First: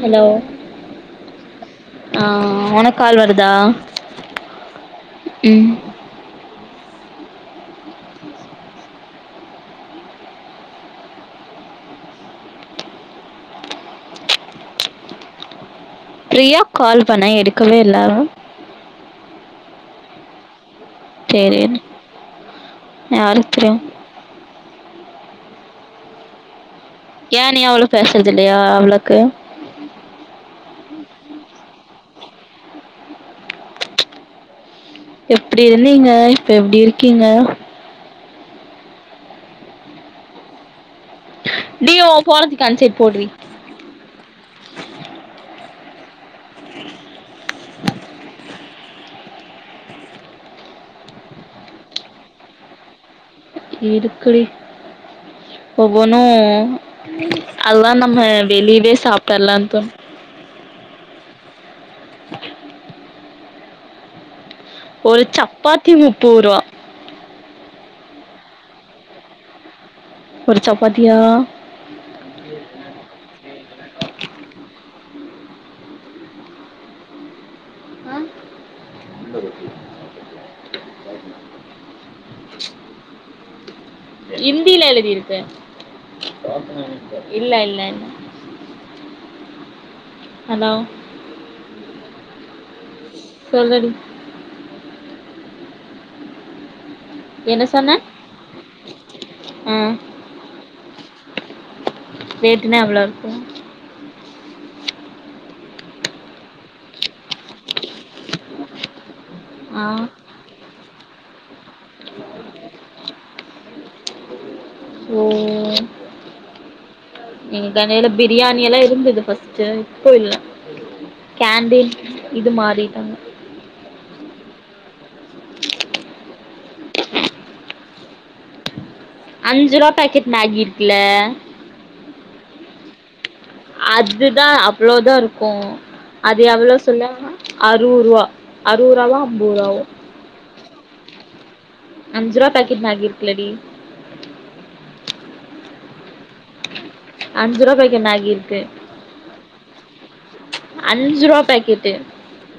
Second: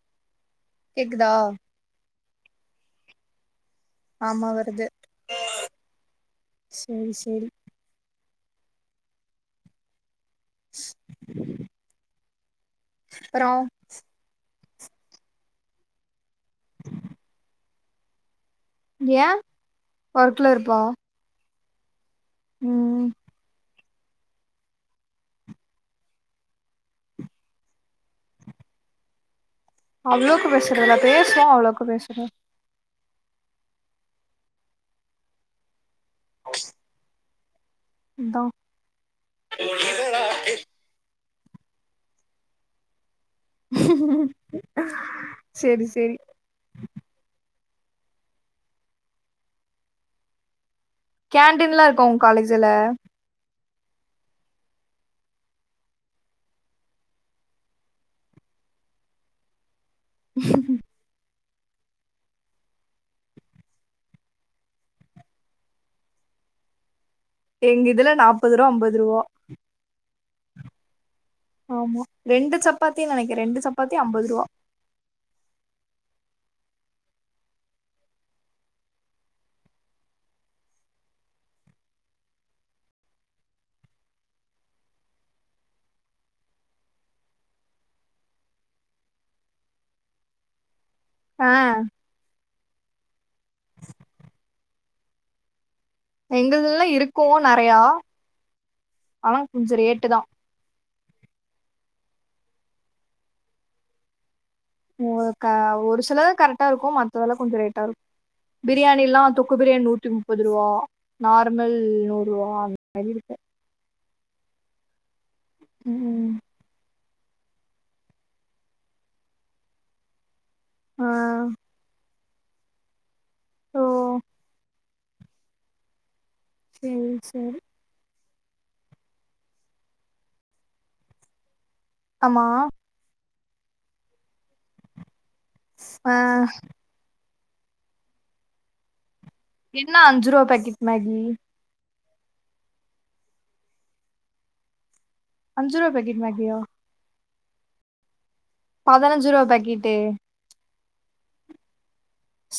hello கேக்குதா ஆ ஒனக்கு கால் வருதா ஆமா வருது ம் சேரி சேரி ஸ் அப்றோ பிரியாக் கால் பண்ணே எடுக்கவே இல்ல அவ ஏ ஒர்க்ல இருப்பா தெரியல ம் யாருக்கு தெரியு ஏ நீயு அவளு பேசுறது இல்லயா அவ்ளோக்கு அவ்ளோக்கு பேசுறது இல்ல பேசுவோ அவ்ளோக்கு பேசுறது எப்டி இருந்தீங்க இப்ப எப்டி இருக்கீங்க அதா டி ஒ ஃபோன தூக்கி அந் சைட் போட்ரி சேரி சேரி கேன்டீன்லா இருகா உங்க காலேஜ்ல இருக்குடி ஒவ்வொனு அதல்லா நம்ம வெளியவே சாப்பிட்டர்ல தோணு ஒரு சப்பாத்தி முப்பது ரூபா எங்க இதுல நாப்பது ரூபா அம்பது ரூபா ஒரு சப்பாத்தி ஆமா ரெண்டு சப்பாத்தி நெனைக்கிற ரெண்டு சப்பாத்தி ஐம்பது ரூவா அஹ் இந்தியில எழுதி இருக்கு இல்ல இல்ல ஹலோ ஆஹ் சொல்லுடி எங்கல்லா இருக்கோ என்ன நெறையா சொன்ன ஆனா கொஞ்சோ ம் ரேட்டு தா ரேட்டுனா எவ்ளோ இருக்கு ஒ க ஒரு சிலது கரெக்டா இருக்கு ம த்ததுலா கொஞ்சோ ரேட்டா இருக்கு பிரியாணி எல்லா தொக்கு ஆ பிரியாணி நூத்தி முப்பது ரூவா நார்மல் நூறுவா மாரி இருக்கு ஓ ம் எங் கடையில பிரியாணி எல்லா இருந்தது ஃபஸ்ட்டு இப்போ இல்ல ஆ கேண்டின் இது மாறிட்டாங்க ஓ சேரி சேரி அஞ்சு ரூவா பேக்கெட் மேகி இருக்குல ஆமா அதுதா அவ்ளோதா இருக்கு ஆ அது எவ்ளோ சொல்வாங்க அறுவரூவா அறுவரூவால்லா என்ன அஞ்சு ரூபா பேக்கெட் மேகி அஞ்சு ரூவா பேக்கெட் மேகி இருக்குலடி அஞ்சு ரூவா பேக்கெட்டு மேகியா அஞ்சு ரூவா பேக்கெட் மேகி இருக்கு பதினஞ்சு ரூவா பாக்கெட்டு அஞ்சு ரூவா பேக்கெட்டு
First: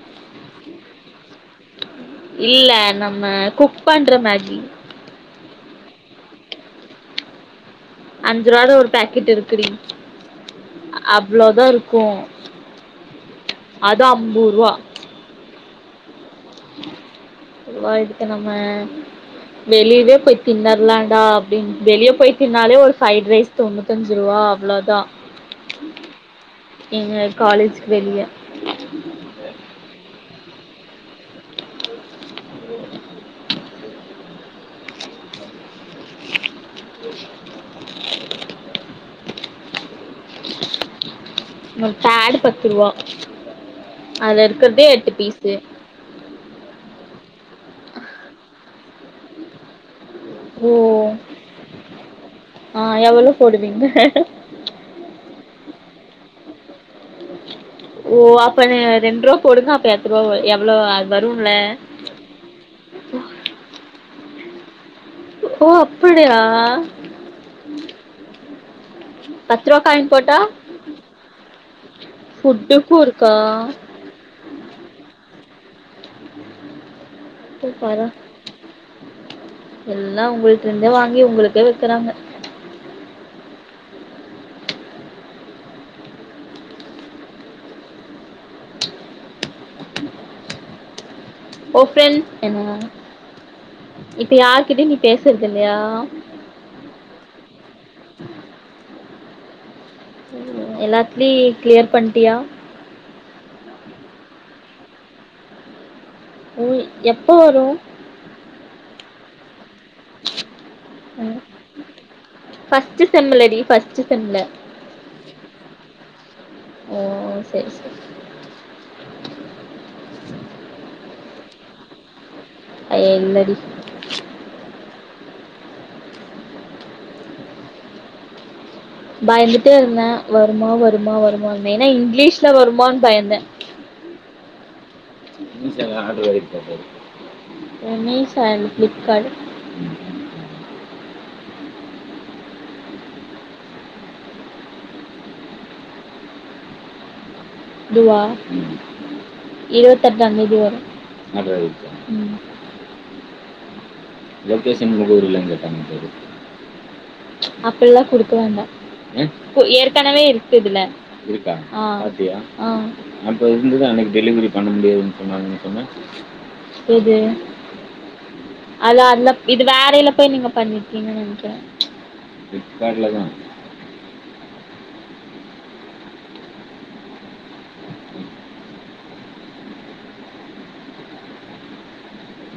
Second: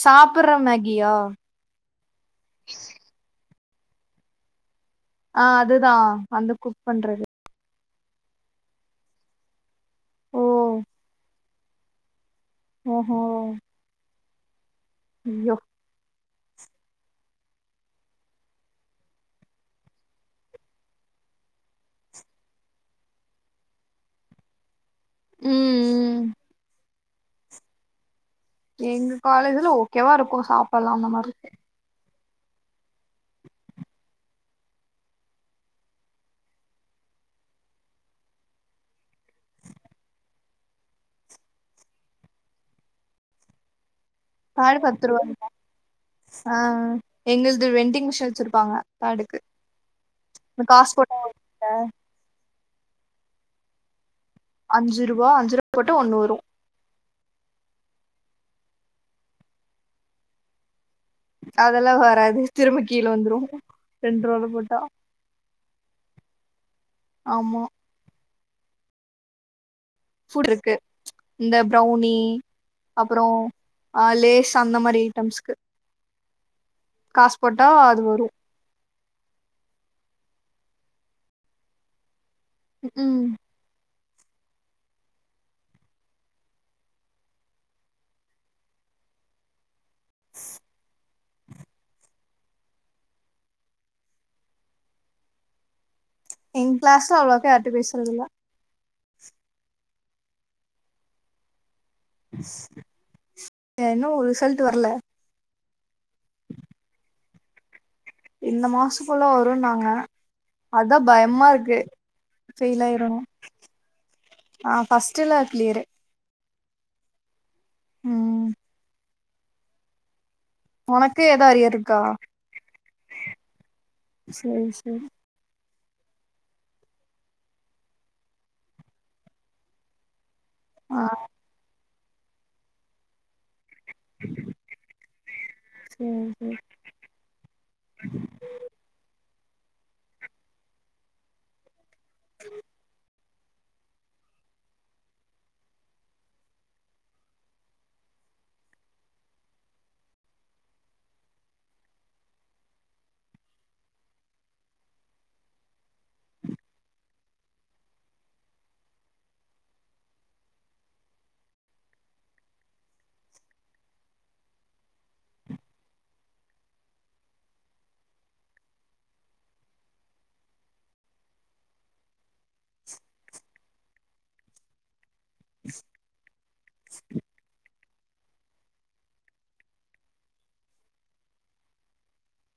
சாப்புட்ற மேகியா இல்ல நம்ம குக் க் பண்ற மேகி ஆஹ் அதுதா வந்து குக் பண்றது அஞ்சு ரூவாது ஒரு பேக்கெட் இருக்குடி ஓ அவ்ளோதா இருக்கும் ஓஹோ அய்யோ பொதுவா இதுக்கு நம்ம வெளிவே போய் தின்னரலாடா அப்படின்னு வெளியே போய் தின்னாலே ஒரு ஃப்ரைட் ரைஸ் தொண்ணூத்த அஞ்சு ரூவா அவ்ளோதா உம் உம் எங்க காலேஜக்கு வெளிய எங் காலேஜ்ல ஓகேவா இருக்கும் சாப்படலா அந்த மாதிரி ஒரு ப்பேடு பத்து ரூவா பேடு பத்து ரூவா ஆ எங்ளது வெண்டிங் மிஷின் வச்சிருப்பாங்க பேடுக்கு ஓ ஆ எவ்ளோ போடுவீங்க அஞ்சு ரூவா அஞ்சு ரூவா போட்டா ஒண்ணு வரு ஓ அப்பன்னா ரெண்ரூவா போடுங்க அப்ப எத்து ரூவ எவ்ளோ வரும்ல அதெல்லா வராது திரும்ப கீழ வந்துரு ரெண் ரூவாலா போட்டா ஓ அப்படியா ஆமா பத்து ருவா காயின் போட்டா ஃபுட் இருக்கு இந்த ப்ரௌனி ஃபுட்டுக்கு அப்ரோ இருக்கா அ லேஸ் அந்த மாரி ஐட்டம்ஸ்கு காஸ் போட்டா ஓ பர அது வரு எல்லா உங்கள்ட்டந்தே வாங்கி உங்களுக்கே விக்கிறாங்க ம் ஓபன் என்ன இப்ப யாருகிட்டயு நீ பேசறது இல்லயா எங் கிளாஸ்ல அவ்ளக்கா யார்ட்ட பேசறது இல்ல எல்லாத்துலயு கிளியர் பண்ட்டியா ஆ இன்னு ரிசல்ட் வரல உ எப்ப வரு இந்த மாசக்குள்ள வருனாங் ங்க அதா ம் பயமா இருக்கு ஃபெயில் ஃபஸ்ட்டு ஆயிரணோ செம்லடி ஃபஸ்ட்டு செம்ல ஆ ஃபஸ்டுல கிளியரு ஓ சரி சரி ம் வொனக்கு ஏதா அரியர் இருக்கா ஐய இல்லடி சரி சரி பயந்துட்டே இருந்த வருமா ஆ வருமா வருமான் ஏன்னா இ இங்கிலீஷ்ல வருமான் பயந்த மீஷால சேரி ஆர்டர் சேரி ஆயிருக்கா பாரு மீஷா இல்ல ஃப்ளிப்கார்ட் ம் துவா இருவத்தெட்டாந்தேதி வரு ஆர்டர் ஆயிருக்கா ம் லொகேஷன் உங்க ஊர்ல எங்க காமிக்குது ச்சு அப்பல்லா குடுக்க வேண்டா ஏற்கனவே இருக்கு இதுல இருக்கா ஆ பாத்தியா ஆ அப்ப இந்தது இன்னிக்கு டெலிவரி பண்ண முடியாதுன் சொன்னாங்கனு சொன்ன எது அது அதுல இது வேறையில போய் நீங்க பண்ணிருக்கீங்க நனைக்கறே ஃபிளிப்கார்ட்ல தா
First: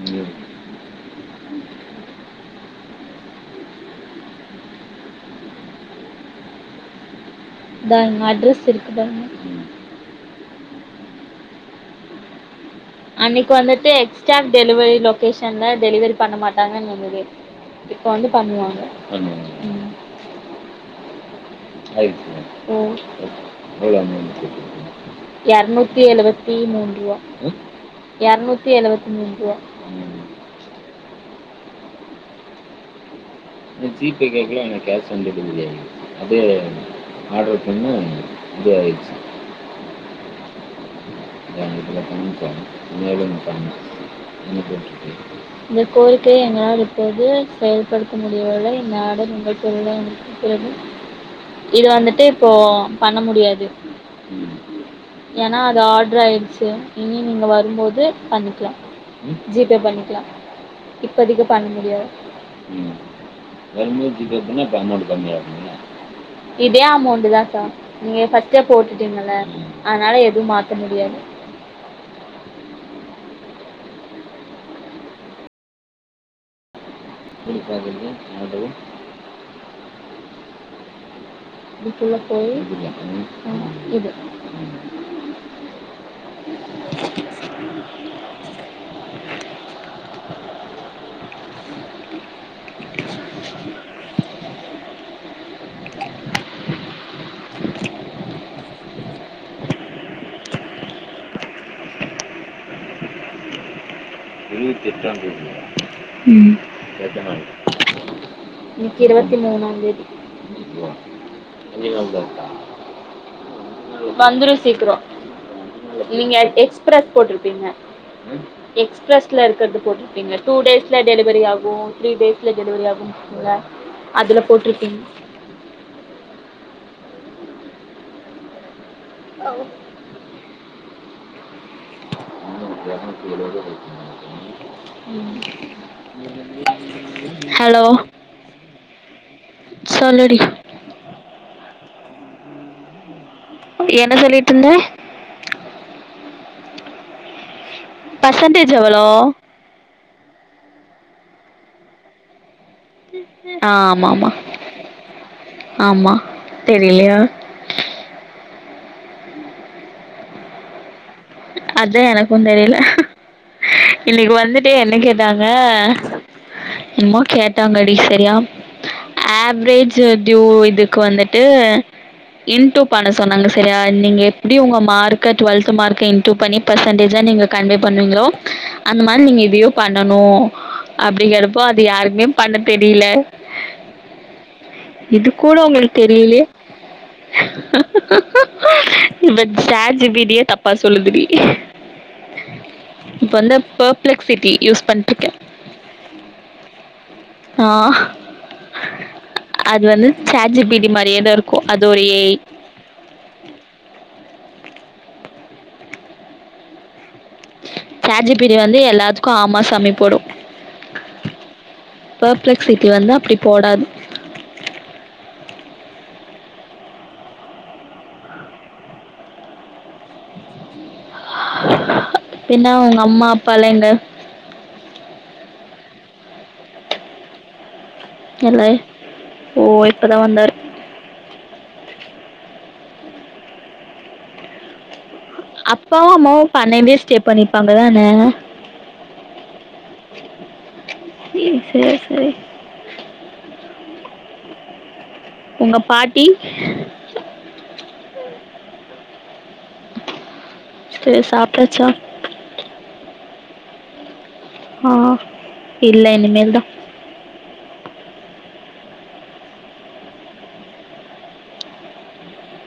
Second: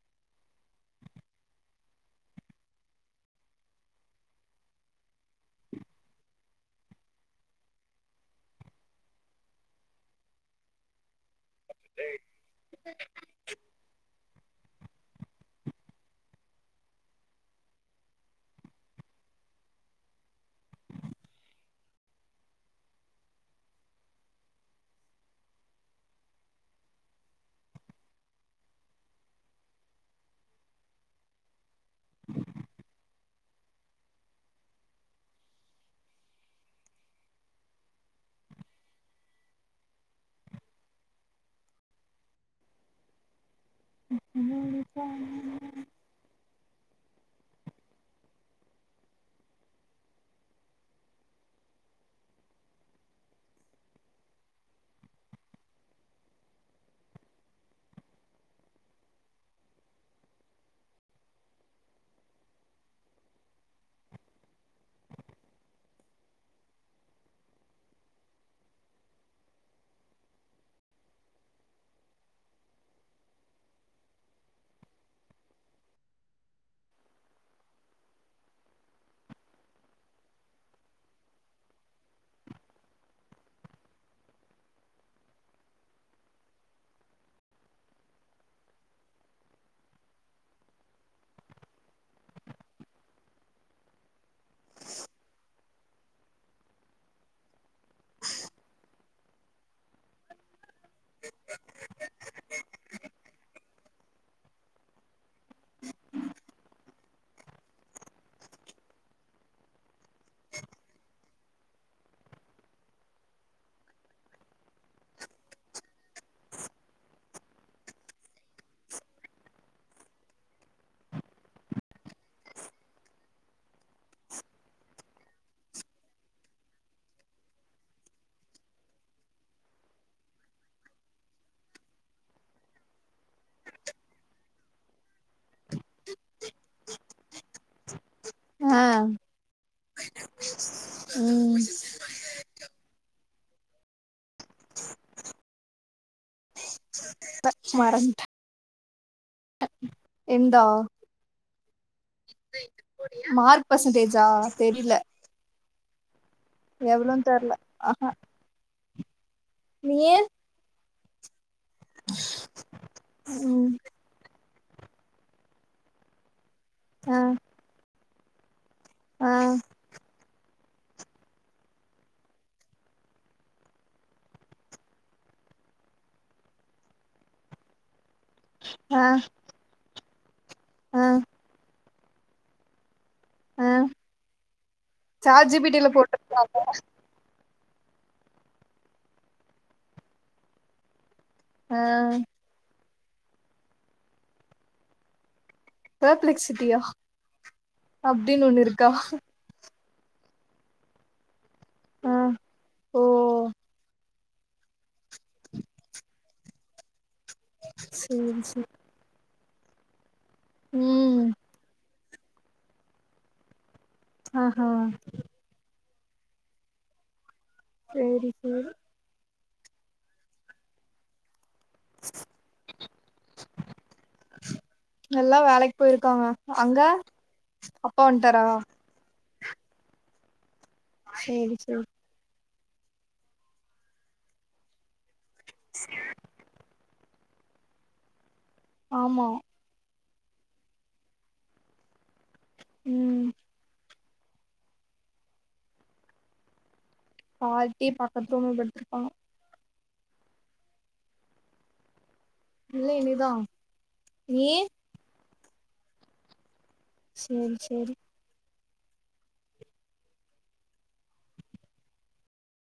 ம் இதாங் அட்ரஸ் இருக்குதாங்க அன்னிக்கு வந்துட்டு எக்ஸ்டாக்ட் டெலிவரி லொகேஷன்ல டெலிவரி பண்ண மாட்டாங்கன் வந்தது இப்ப வந்து பண்ணுவாங்க ம் ஆயிடுச்சு ஓகே எவ்ள அமௌன்ட் [unintelligible] எரணுத்தி எழுவத்தி மூன்ரூவா எரணுத்தி எழுவத்தி மூன்ரூவா ஜி பே கேக்கல கேஷ் ஆன் டெலிவரி அதே ஆர்டர் பண்ண இப்டி ஆயிச்சு இந்த கோயில் யே எங்களால் இப்போது செயல்படுத்த முடியவில்லை இந்த ஆடர் உங்கள்ளுக்கு வந்த பிறகும் இத வந்துட்டு இப்போ பண்ண முடியாது ஏன்னா அது ஆட் டர் ஆயிடுச்சு இனி நீங்க வரும் போது பண்ணிக்கலா ஜி பே பண்ணிக்கலா இப்பதிக்கு பண்ண முடியாது வரும்போது ஜி பே பண்ணா அப்ப அமௌன்ட் கம்மியாகுமல்ல இதே அமௌண்ட் தா சா நீங்க ஃப்ஸ்ட் போட்டுட்டீங்கள அதனால எதும் மாத் மாத்தமுடியாது [unintelligible] ஆர்டரு வீட்டுள்ள போய் இது இருபத்தி எட்டாம் தேதி ம் இன்னக்கி இருபத்தி மூனாம் தேதி வந்துரு சீக்கிரோ நீங்க எக்ஸ்பிரஸ் போட்டிருப்பீங்க ம் எக்ஸ்பி ஃப்ரெஷ்ல இருக்குறது போட்டிருக்கீங்க டூ டேஸ்ல டெலிவரி ஆகு த்ரீ டேஸ்ல டெலிவரி ஆகு இருக்கும்ல அதுல போட்டிருக்கீங்க ஓ [inaudible] ஹலோ அ சொல்லுடி ம் என்ன சொல்லிட்டு இருந்த மறந்துட எவ்ளோ என்ந்தா அ ஆமா பர்சன்டேஜா ஆமா ஆமா எவ்ளோ தெரியலையா தெர்ல ஆஹா நீயே அதா எனக்கு தெரில ம் இன்னிக்கு வந்துட்டு என்ன கேட்டாங்க ஆ என்னமோ கேட்டாங்கடி சரியா ஆ ஆவ்ரேஜ் டியு இதுக்கு வந்துட்டு இன்ட்டு பண்ண சொன்னாங்க சரிய நீங்க எப்டி உங்க மார்க்க டுவெத் மார்க் இன்ட்டு பன்னி ஃபர்சென்டேஜ்ஜா நீங்க கன்வே பண்ணுவீங்களோ அந்த ஆ மாரி நீங்க இதையு பண்ணணு ஆ அப்டிங்கறப்போ அது யாருக்குமே பண்ண தெரில ஆ இது சாட் கூட ஜி பி டி ல உங்களுக்கு போட்ருக்கா தெரிலியே இப்ப சாட் ஜி பி டியே தப்பா சொல்லுதுடி அ இப்ப வந்து ஃபர்ப்ளெக்சிட்டி யூஸ் பண்ணிருக்கே ஃப்ர்ப்ளெக்சிட்டியா ஆ அப்டின்னு ஒண்ணு இருக்கா அது வந்து சாட் ஜி பி டி மாரியே தா இருக்கு அது ஒரு ஆ ஏ ஐ ஓ சாட் ஜி சேரி பி டி வந்து எல்லாத்துக்கு ஆமா சாமி போடு உம் பப்ளக்ஸ் சிட்டி வந்தா அப்படி போடாது ஆஹ்ஹ சேரி சேரி பின்னா உங்க அம்மா அப்பாலாம் எங்க இருக்காங்க அங்க அப்பா வந்ட்டாரா இல்ல ஓ இப்பதான் வந்தாரு சேரி சேரி அப்பாவும் அம்மாவும் பண்ணையிலே ஸ்டே பண்ணிப்பாங்க தானே ஆமா சேரி சேரி சேரி உம் உங்க பாட்டி பாட்டி பக்கத்து ரூம்ல படுத்திருப்பாங்க சேரி சாப்பிட்டாச்சா இல்ல இனிதான் நீயி ஆ இல்ல இனிமேல் தான் சேரி சேரி